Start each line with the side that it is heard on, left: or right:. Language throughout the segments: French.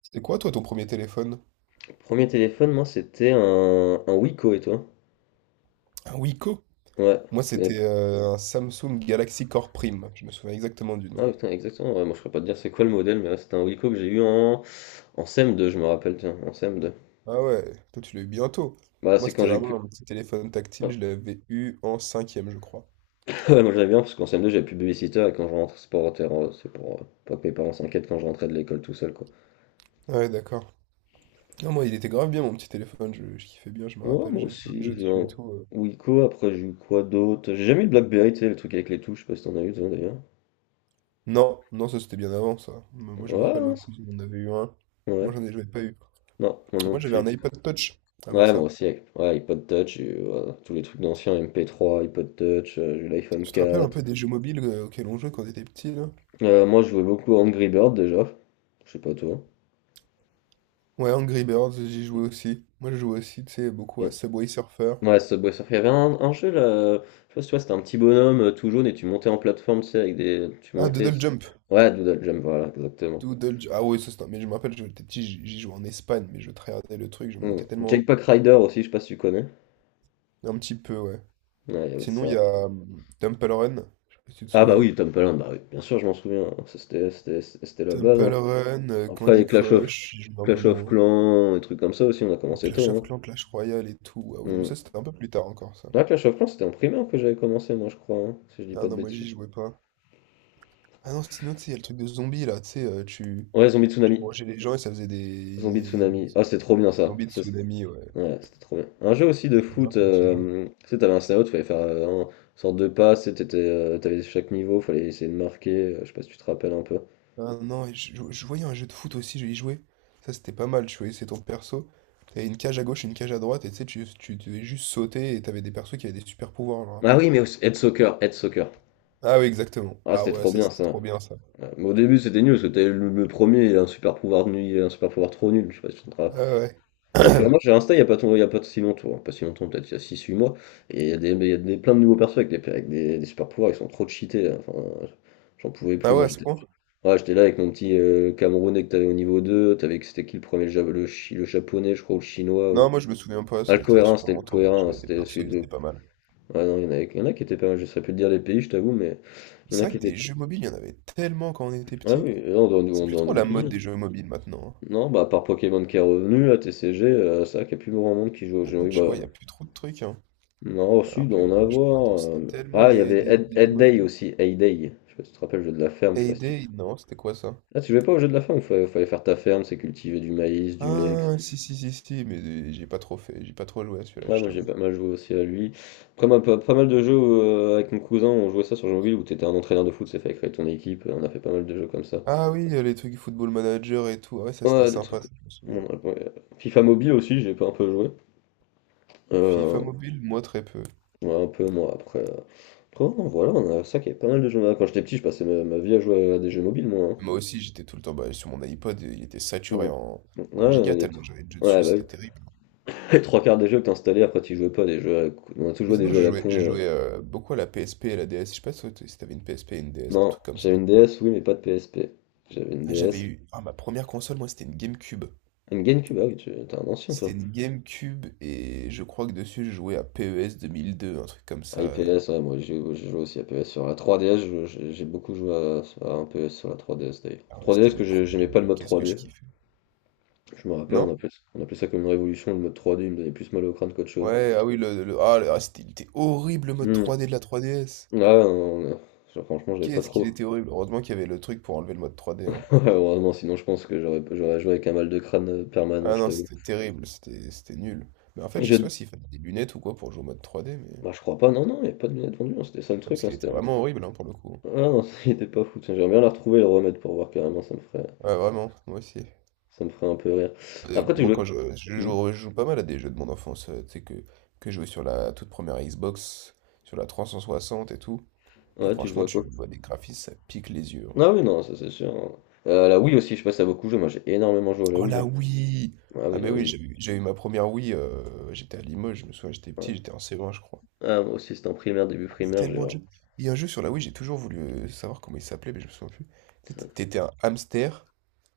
right: C'est quoi, toi, ton premier téléphone?
left: Premier téléphone, moi c'était un Wiko, et toi?
right: Un Wiko?
left: Ouais,
right: Moi,
left: tu connais
right: c'était
left: pas.
right: un Samsung Galaxy Core Prime. Je me souviens exactement du nom.
left: Ah putain, exactement, ouais, moi je saurais pas te dire c'est quoi le modèle, mais ouais, c'était un Wiko que j'ai eu en CM2, je me rappelle, tiens, en CM2.
right: Ah ouais, toi, tu l'as eu bientôt.
left: Bah
right: Moi,
left: c'est quand
right: c'était
left: j'ai plus.
right: vraiment un petit téléphone
left: Ouais,
right: tactile. Je l'avais eu en cinquième, je crois.
left: ouais, moi j'avais bien parce qu'en CM2 j'avais plus de babysitter, et quand je rentre, c'est c'est pour pas que mes parents s'inquiètent quand je rentrais de l'école tout seul quoi.
right: Ah ouais, d'accord. Non, moi, il était grave bien, mon petit téléphone. Je kiffais bien, je me
left: Ouais,
right: rappelle.
left: moi
right: J'avais plein de jeux
left: aussi, j'ai
right: dessus et
left: un
right: tout.
left: Wiko. Après, j'ai eu quoi d'autre? J'ai jamais eu de BlackBerry, tu sais, le truc avec les touches, je sais pas si t'en as eu toi d'ailleurs.
right: Non, non, ça, c'était bien avant, ça. Mais moi, je me
left: Ouais,
right: rappelle,
left: non,
right: ma cousine en avait eu un.
left: ouais.
right: Moi, j'en ai j'avais pas eu.
left: Non, moi non
right: Moi, j'avais
left: plus.
right: un iPod Touch avant
left: Ouais, moi
right: ça.
left: aussi, avec ouais, iPod Touch, et voilà, tous les trucs d'anciens, MP3, iPod Touch, j'ai eu l'iPhone
right: Tu te rappelles un
left: 4.
right: peu des jeux mobiles auxquels on jouait quand on était petit, là?
left: Moi, je jouais beaucoup à Angry Bird déjà. Je sais pas toi.
right: Ouais, Angry Birds, j'y jouais aussi. Moi, je jouais aussi, tu sais, beaucoup à
left: Bien.
right: Subway Surfer.
left: Ouais, Subway Surfer. Il y avait un jeu là, je sais pas si tu vois, c'était un petit bonhomme tout jaune et tu montais en plateforme, tu sais, avec des. Tu
right: Ah,
left: montais.
right: Doodle Jump.
left: Ouais, Doodle Jump, voilà, exactement.
right: Ah ouais, mais je me rappelle, j'étais petit, j'y jouais en Espagne, mais je tryhardais le truc, je montais
left: Hmm.
right: tellement haut.
left: Jetpack Rider aussi, je sais pas si tu connais.
right: Un petit peu, ouais.
left: Ouais, il y avait
right: Sinon, il
left: ça.
right: y a Temple Run. Je sais pas si tu te
left: Ah bah
right: souviens.
left: oui, Tom Palin, bah oui, bien sûr, je m'en souviens. Ça, c'était la base,
right: Temple
left: hein.
right: Run,
left: Après,
right: Candy Crush, j'y jouais un peu
left: Clash of
right: moins.
left: Clans, et trucs comme ça aussi, on a commencé
right: Clash
left: tôt,
right: of
left: hein.
right: Clans, Clash Royale et tout. Ah oui, non, mais
left: Hmm.
right: ça, c'était un peu plus tard encore, ça.
left: Ah, Clash of Clans, c'était en primaire que j'avais commencé, moi, je crois, hein, si je dis
right: Ah
left: pas de
right: non, moi,
left: bêtises.
right: j'y jouais pas. Ah non, sinon, tu sais, il y a le truc de zombie, là, tu sais, tu…
left: Ouais, Zombie
right: tu
left: Tsunami.
right: mangeais les gens et ça faisait des…
left: Zombie
right: des
left: Tsunami. Ah, c'était trop bien ça.
right: zombies de tsunami, ouais.
left: Ouais, c'était trop bien. Un jeu aussi de
right: C'était grave
left: foot,
right: bien ce jeu.
left: tu sais, t'avais un scout, fallait faire une sorte de passe, et t'avais chaque niveau, fallait essayer de marquer, je sais pas si tu te rappelles un peu.
right: Ah non, et je voyais un jeu de foot aussi, je y jouais. Ça c'était pas mal, tu voyais, c'est ton perso. T'avais une cage à gauche, une cage à droite, et tu sais, tu devais juste sauter, et t'avais des persos qui avaient des super pouvoirs, genre un
left: Ah
right: peu.
left: oui, mais aussi Head Soccer, Head Soccer.
right: Ah oui, exactement.
left: Ah,
right: Ah
left: c'était
right: ouais,
left: trop
right: ça
left: bien
right: c'était
left: ça.
right: trop bien ça.
left: Ouais, mais au début, c'était nul, parce que t'avais le premier, il a un super pouvoir nul, il a un super pouvoir trop nul, je sais pas si tu te rappelles.
right: Ah ouais.
left: Et au fur et à mesure, j'ai Insta, il n'y a pas, il y a pas si longtemps, hein, pas si longtemps, peut-être il y a six huit mois, et il y a des- plein de nouveaux persos avec des super pouvoirs, ils sont trop cheatés, hein, enfin, j'en pouvais
right: Ah
left: plus,
right: ouais,
left: moi
right: à ce
left: j'étais
right: point?
left: ouais, j'étais là avec mon petit Camerounais que t'avais au niveau 2 t'avais, c'était qui le premier, le japonais, je crois, ou le chinois,
right: Non,
left: ou...
right: moi je me souviens pas,
left: Ah, le
right: ça c'était il y a
left: cohérent,
right: super
left: c'était le
right: longtemps, mais
left: cohérent, hein,
right: j'avais des
left: c'était
right: persos,
left: celui
right: ils
left: de...
right: étaient pas mal.
left: Ah non, il y en a qui étaient pas mal, je saurais plus te dire les pays, je t'avoue, mais il y en a
right: C'est
left: qui
right: vrai que
left: étaient...
right: des jeux mobiles, il y en avait tellement quand on était
left: Ah oui,
right: petit.
left: et
right: C'est
left: on
right: plus
left: doit en
right: trop la mode
left: oublier.
right: des jeux mobiles maintenant, hein.
left: Non, bah à part Pokémon qui est revenu, à TCG, c'est vrai qu'il n'y a plus grand monde qui joue aux jeux.
right: Maintenant,
left: Oui,
right: tu
left: bah,
right: vois, il y a plus trop de trucs, hein.
left: non, si,
right: Alors que,
left: d'en
right: ouais, je pourrais t'en
left: avoir,
right: citer tellement
left: Ah, il y
right: des,
left: avait
right: des, des jeux mobiles.
left: Hay Day. Je sais pas si tu te rappelles, le jeu de la ferme, je sais pas si tu...
right: Payday? Non, c'était quoi ça?
left: Ah, tu jouais pas au jeu de la ferme, fallait faire ta ferme, c'est cultiver du maïs, du lait, etc.
right: Ah, si, mais j'ai pas trop fait, j'ai pas trop joué à celui-là,
left: Ouais,
right: je
left: moi j'ai
right: t'avoue.
left: pas mal joué aussi à lui. Après, pas mal de jeux avec mon cousin, on jouait ça sur jeu mobile où t'étais un entraîneur de foot, c'est fait créer ton équipe, on a fait pas mal de jeux comme ça.
right: Ah oui, les trucs Football Manager et tout, ah ouais, ça c'était
left: Ouais, des trucs.
right: sympa, ça, je me souviens.
left: Ouais. FIFA Mobile aussi, j'ai pas un peu joué.
right: FIFA
left: Euh,
right: mobile, moi très peu.
left: ouais, un peu moi après, Après, non, voilà, on a ça qui est pas mal de jeux. Quand j'étais petit, je passais ma vie à jouer à des jeux mobiles, moi, hein.
right: Moi aussi, j'étais tout le temps bah, sur mon iPod, il était
left: Mmh.
right: saturé en,
left: Mmh.
right: en
left: Ouais,
right: giga
left: il y a
right: tellement
left: tr
right: j'avais de jeux
left: ouais,
right: dessus,
left: bah
right: c'était
left: oui.
right: terrible.
left: Les 3 quarts des jeux que t'installais, après tu jouais pas, des jeux à la con. On a tous
right: Mais
left: joué des
right: sinon,
left: jeux à
right: j'ai
left: la
right: joué, j'ai
left: con,
right: joué beaucoup à la PSP et à la DS, je sais pas si si t'avais une PSP et une DS, des
left: Non,
right: trucs comme ça.
left: j'avais une DS, oui, mais pas de PSP. J'avais une
right: Ah, j'avais
left: DS.
right: eu, ah, ma première console, moi, c'était une GameCube.
left: Une GameCube, ah oui, t'es un ancien
right: C'était
left: toi.
right: une GameCube et je crois que dessus, je jouais à PES 2002, un truc comme
left: Ah, et
right: ça.
left: PS, ouais, moi j'ai joué aussi à PS sur la 3DS, j'ai beaucoup joué à un PS sur la 3DS d'ailleurs.
right: Ah ouais, c'était
left: 3DS
right: mes
left: que
right: premiers
left: j'aimais
right: jeux
left: pas le
right: vidéo.
left: mode
right: Qu'est-ce que je
left: 3D,
right: kiffais.
left: je me rappelle,
right: Non?
left: on appelait ça comme une révolution, le mode 3D, il me donnait plus mal au crâne qu'autre chose.
right: Ouais, ah oui, il était horrible le mode
left: Hmm.
right: 3D de la 3DS.
left: Ouais, non. Genre, franchement, j'avais pas
right: Qu'est-ce qu'il
left: trop.
right: était horrible. Heureusement qu'il y avait le truc pour enlever le mode 3D, hein.
left: Ouais, heureusement, sinon je pense que j'aurais joué avec un mal de crâne permanent,
right: Ah
left: je
right: non,
left: t'avoue.
right: c'était terrible, c'était nul. Mais en fait,
left: Et
right: je
left: je...
right: sais pas s'il fallait des lunettes ou quoi pour jouer au mode 3D, mais…
left: Bah, je crois pas, non, non, il n'y a pas de lunettes vendues, hein, c'était ça le
right: Ah,
left: truc,
right: parce
left: hein,
right: qu'il était vraiment horrible, hein, pour le coup.
left: Ah non, il était pas fou, tiens, j'aimerais bien la retrouver et le remettre pour voir carrément,
right: Ouais, vraiment, moi aussi.
left: ça me ferait un peu rire. Après, tu
right: Moi,
left: jouais...
right: quand je
left: Hmm.
right: joue, je joue pas mal à des jeux de mon enfance, tu sais, que je jouais sur la toute première Xbox, sur la 360 et tout. Et
left: Ouais, tu jouais
right: franchement,
left: à
right: tu
left: quoi?
right: vois des graphismes, ça pique les yeux, hein.
left: Ah oui, non, ça c'est sûr, hein. La Wii aussi, je passe à beaucoup jouer, moi j'ai énormément joué à la
right: Oh
left: Wii,
right: la
left: hein.
right: Wii!
left: Ah
right: Ah
left: oui,
right: mais
left: la
right: oui,
left: Wii.
right: j'ai eu ma première Wii, j'étais à Limoges, je me souviens, j'étais
left: Ouais.
right: petit, j'étais en C1 je crois.
left: Ah, moi aussi, c'était en primaire, début
right: Il y a
left: primaire, j'ai...
right: tellement de jeux. Il y a un jeu sur la Wii, j'ai toujours voulu savoir comment il s'appelait, mais je me souviens plus. C'était t'étais un hamster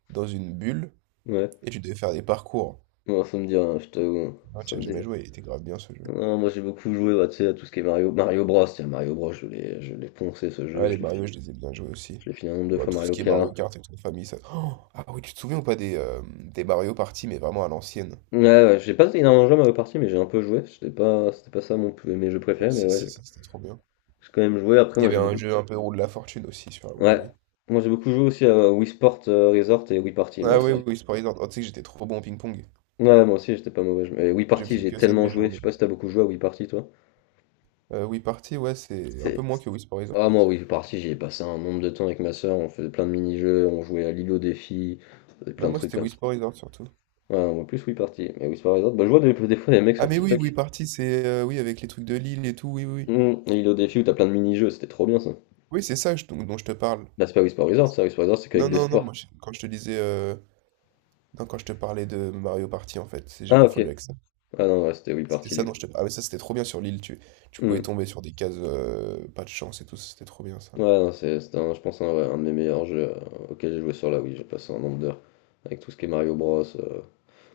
right: dans une bulle
left: Ouais,
right: et tu devais faire des parcours.
left: moi ça me dit rien, je t'avoue,
right: Ah, tu
left: ça
right: as
left: me
right: jamais
left: dit.
right: joué, il était grave bien ce jeu.
left: Non, moi j'ai beaucoup joué bah, tu sais, à tout ce qui est Mario, Mario Bros. Tiens, Mario Bros, je l'ai poncé ce
right: Ah
left: jeu,
right: les Mario, je les ai bien joués aussi.
left: je l'ai fini un nombre de
right: Bon,
left: fois
right: tout ce
left: Mario
right: qui est Mario
left: Kart.
right: Kart et toute famille, ça. Oh ah oui, tu te souviens ou pas des Mario Party, mais vraiment à l'ancienne.
left: Ouais, ouais, j'ai pas énormément joué à Mario Party, mais j'ai un peu joué. C'était pas ça mes jeux
right: Ah
left: préférés, mais
right: si
left: ouais,
right: si,
left: j'ai
right: ça, c'était trop bien.
left: j'ai quand même joué. Après,
right: Il y
left: moi
right: avait
left: j'ai
right: un
left: beaucoup.
right: jeu un peu roue de la fortune aussi sur la
left: Ouais,
right: Wii.
left: moi j'ai beaucoup joué aussi à Wii Sport Resort et Wii Party, moi,
right: Ah oui, oui, Wii Horizon. Oh, tu sais que j'étais trop bon au ping-pong.
left: Ouais, moi aussi j'étais pas mauvais. Et Wii
right: Je
left: Party,
right: faisais
left: j'ai
right: que ça de
left: tellement
right: mes
left: joué. Je sais
right: journées.
left: pas si t'as beaucoup joué à Wii Party, toi.
right: Wii Party, ouais, c'est un peu
left: C'est.
right: moins que Wii
left: Ah,
right: Resort.
left: moi, oui, parti, j'y ai passé un nombre de temps avec ma soeur, on faisait plein de mini-jeux, on jouait à l'îlot défi, on faisait
right: Non,
left: plein de
right: moi,
left: trucs.
right: c'était Wii Resort surtout.
left: Ah, en plus, Wii Party Mais Wii Whisper Resort, bah, je vois des fois des mecs
right: Ah,
left: sur
right: mais oui,
left: TikTok.
right: Wii Party, c'est. Oui, avec les trucs de l'île et tout,
left: Hmm, et Île au défi où t'as plein de mini-jeux, c'était trop bien ça.
right: oui, c'est ça dont, dont je te parle.
left: Bah, c'est pas Wii Whisper Resort, ça, Whisper Resort, c'est
right: Non,
left: qu'avec des
right: non, non,
left: sports.
right: moi, je- quand je te disais. Non, quand je te parlais de Mario Party, en fait, j'ai
left: Ah, ok.
right: confondu avec ça.
left: Ah non, ouais, c'était Wii
right: C'était
left: Party
right: ça
left: du
right: dont
left: coup.
right: je te parlais. Ah, mais ça, c'était trop bien sur l'île. Tu pouvais
left: Hmm.
right: tomber sur des cases, pas de chance et tout, c'était trop bien ça.
left: Ouais, non, je pense, ouais, un de mes meilleurs jeux auxquels j'ai joué sur la Wii. J'ai passé un nombre d'heures avec tout ce qui est Mario Bros,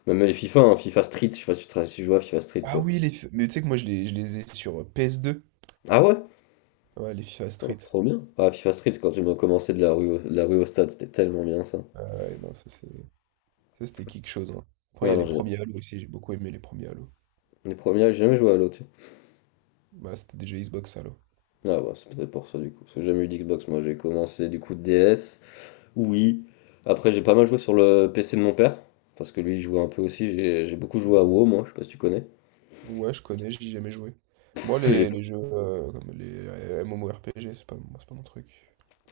left: même les FIFA, hein, FIFA Street, je sais pas si si tu joues à FIFA Street
right: Ah
left: toi.
right: oui, mais tu sais que moi, je les ai sur PS deux.
left: Ah ouais?
right: Ouais, les FIFA
left: Ah,
right: Street.
left: c'est trop bien. Ah, FIFA Street, c'est quand tu m'as commencé de la rue au stade, c'était tellement bien ça.
right: Ah ouais, non, ça c'est. Ça, c'était quelque chose, hein. Après, il y
left: Ah
right: a les
left: non, j'ai
right: premiers Halo aussi. J'ai beaucoup aimé les premiers Halo.
left: les premiers, j'ai jamais joué à l'autre.
right: Bah, c'était déjà Xbox Halo.
left: Ah bah, c'est peut-être pour ça du coup. Parce que j'ai jamais eu d'Xbox, moi j'ai commencé du coup DS, oui. Après j'ai pas mal joué sur le PC de mon père, parce que lui il jouait un peu aussi, j'ai beaucoup joué à WoW moi, je sais pas si tu connais.
right: Ouais, je connais, j'y ai jamais joué. Moi,
left: J'ai-
right: les jeux comme les MMORPG, c'est pas, moi, c'est pas mon truc.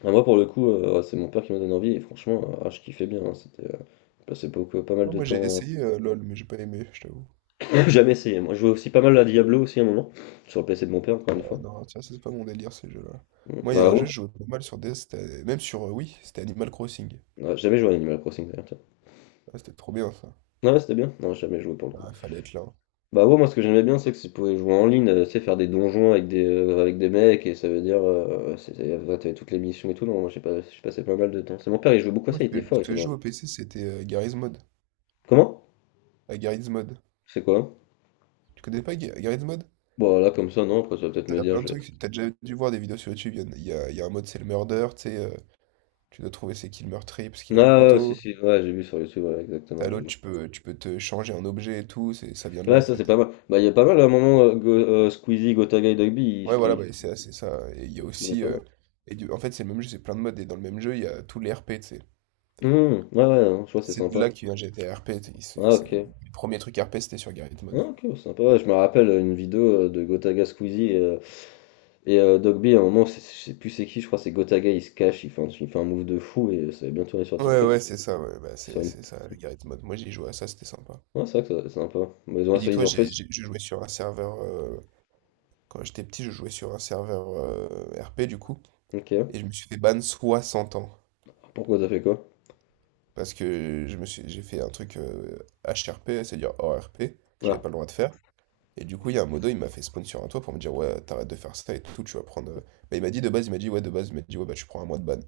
left: Ah, moi pour le coup, ouais, c'est mon père qui m'a donné envie, et franchement, ah, je kiffais bien, hein, c'était je passais beaucoup, pas mal
right: Non,
left: de
right: moi, j'ai
left: temps.
right: essayé LoL, mais j'ai pas aimé, je t'avoue.
left: J'ai jamais essayé, moi je jouais aussi pas mal à Diablo aussi à un moment, sur le PC de mon père encore une
right: Ouais,
left: fois.
right: non, tiens, c'est pas mon délire, ces jeux-là.
left: Mm.
right: Moi, il y a
left: Bah
right: un jeu,
left: ouais.
right: je jouais pas mal sur DS, même sur Wii, c'était Animal Crossing.
left: Ouais, j'ai jamais joué à Animal Crossing d'ailleurs, tiens.
right: Ah, c'était trop bien, ça.
left: Non, ouais, c'était bien, non, j'ai jamais joué pour le coup.
right: Ah, fallait être là, hein.
left: Bah ouais, moi ce que j'aimais bien c'est que tu pouvais jouer en ligne, tu sais, faire des donjons avec des mecs et ça veut dire, c'était, ouais, t'avais toutes les missions et tout, non, moi j'ai pas, j'ai passé pas mal de temps. C'est mon père, il jouait beaucoup à
right: Moi,
left: ça, il était fort,
right: ce
left: il
right: que
left: était
right: je
left: dans...
right: joue au PC, c'était Garry's Mod.
left: Comment?
right: À Garry's Mod.
left: C'est quoi?
right: Tu connais pas Garry's Mod?
left: Bon là comme ça, non, après ça va peut-être me
right: T'as
left: dire,
right: plein de
left: je...
right: trucs, t'as déjà dû voir des vidéos sur YouTube, il y, en a il y a- il y a un mode c'est le murder, tu sais, tu dois trouver c'est qui le meurtrier parce qu'il a un
left: Ah ouais, si
right: couteau.
left: si, ouais, j'ai vu sur YouTube, ouais, exactement,
right: T'as
left: j'ai
right: l'autre,
left: vu.
right: tu peux te changer en objet et tout, ça vient de là
left: Ouais,
right: en
left: ça c'est pas
right: fait.
left: mal. Bah il y a pas mal à un moment, Squeezie, Gotaga et Dogby,
right: Ouais voilà, bah,
left: ils
right: c'est ça. Et il y a
left: streamaient
right: aussi,
left: pas mal.
right: en fait c'est le même jeu, c'est plein de modes, et dans le même jeu il y a tous les RP, tu sais.
left: Ouais ouais, non, je vois, c'est
right: C'est de là
left: sympa.
right: que vient GTA RP, tu sais,
left: Ah ok.
right: les premiers trucs RP c'était sur Garry's
left: Ah,
right: Mod.
left: ok, sympa. Ouais, je me rappelle une vidéo de Gotaga Squeezie et, Doc B, à un moment, je sais plus c'est qui, je crois, que c'est Gotaga, il se cache, il fait un move de fou et ça va bien tourner sur
right: Ouais
left: TikTok.
right: ouais c'est ça, ouais, bah,
left: Sur
right: c'est
left: une...
right: c'est ça, Garry's Mod. Moi j'ai joué à ça, c'était sympa.
left: Ouais, c'est vrai que c'est sympa. Bah, ils ont
right: Mais
left: ça, ils
right: dis-toi,
left: ont fait.
right: j'ai- je jouais sur un serveur quand j'étais petit, je jouais sur un serveur RP du coup,
left: Ok.
right: et je me suis fait ban 60 ans.
left: Pourquoi t'as fait quoi?
right: Parce que j'ai fait un truc HRP, c'est-à-dire hors RP, que j'avais
left: Ah,
right: pas le droit de faire. Et du coup, il y a un modo, il m'a fait spawn sur un toit pour me dire, ouais, t'arrêtes de faire ça et tout, tu vas prendre. Bah, il m'a dit de base, il m'a dit, ouais, de base, il m'a dit, ouais, bah, tu prends un mois de ban.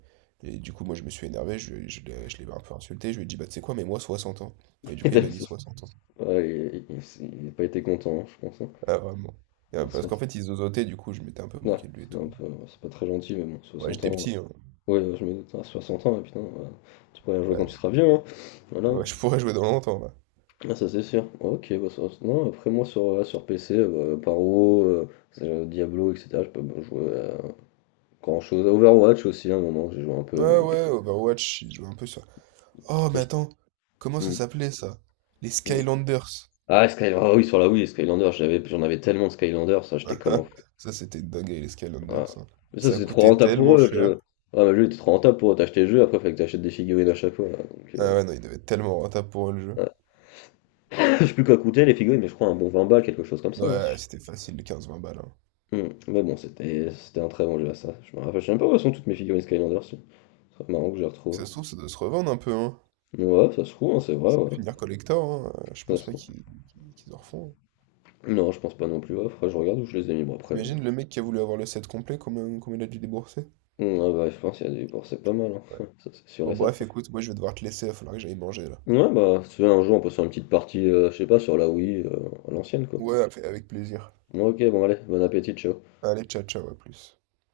right: Et du coup, moi, je me suis énervé, je, lui ai- je l'ai un peu insulté, je lui ai dit, bah, tu sais quoi, mais moi, 60 ans. Et du
left: et
right: coup, il
left: t'as
right: m'a
left: mis
right: mis
left: ça.
right: 60 ans.
left: Ouais, il a pas été content, hein, je pense, hein.
right: Ah, vraiment. Et,
left: Par
right: parce
left: so-
right: qu'en fait, il zozotait, du coup, je m'étais un peu
left: Ouais,
right: moqué de lui et tout.
left: c'est pas très gentil, mais bon,
right: Ouais,
left: 60
right: j'étais
left: ans.
right: petit, hein.
left: Ouais, ouais, je me doute, à 60 ans, ouais, putain, ouais, tu pourrais jouer quand
right: Ouais.
left: tu seras vieux, hein. Voilà.
right: Ouais, je pourrais jouer dans longtemps, là.
left: Ah, ça c'est sûr. Ok, bah, non, après moi sur, sur PC, Paro, Diablo, etc. Je peux bah, jouer à grand chose. Overwatch aussi, à un moment, j'ai joué un peu. Mais...
right: Ouais, Overwatch, il joue un peu ça. Oh, mais attends, comment ça
left: Hmm.
right: s'appelait ça? Les Skylanders.
left: Ah, Skylander, ah oui, sur la Wii, Skylander, j'en avais tellement de Skylander, ça j'étais comme un fou.
right: Ça, c'était une dinguerie, les
left: Ah.
right: Skylanders, hein.
left: Mais ça
right: Ça a
left: c'était trop
right: coûté
left: rentable pour
right: tellement
left: eux. Le
right: cher.
left: jeu. Ouais, mais le jeu était trop rentable pour eux. T'achetais le jeu, après fallait que t'achètes des figurines à chaque fois là, donc,
right: Ah ouais, non, il devait être tellement rentable pour eux, le jeu.
left: ouais. Je sais plus quoi coûter les figurines, mais je crois un bon 20 balles, quelque chose comme ça, hein, si.
right: Ouais, c'était facile, 15 20 balles, hein.
left: Hmm. Mais bon, c'était un très bon jeu à ça. Je me rappelle, je sais même pas où elles sont toutes mes figurines Skylander. Très marrant que je les
right: Ça
left: retrouve.
right: se trouve, ça doit se revendre un peu, hein.
left: Ouais, ça se trouve, hein, c'est vrai,
right: Ça peut
left: ouais.
right: finir collector, hein. Je
left: Ça
right: pense
left: se
right: pas
left: trouve.
right: qu'ils en refont, hein.
left: Non, je pense pas non plus. Ouais, faudrait que je regarde où je les ai mis. Bon, après,
right: T'imagines le mec qui a voulu avoir le set complet, combien il a dû débourser?
left: ouais, bah, je pense qu'il y a des dépenses, c'est pas mal, hein.
right: Ouais.
left: Ça, c'est sûr
right: Bon,
left: et
right: bref,
left: certain.
right: écoute, moi je vais devoir te laisser, il va falloir que j'aille manger là.
left: Ouais, bah, si tu veux, un jour, on peut se faire une petite partie, je sais pas, sur la Wii, à l'ancienne, quoi.
right: Ouais, avec plaisir.
left: Ouais, ok, bon, allez, bon appétit, ciao.
right: Allez, ciao, ciao, à plus.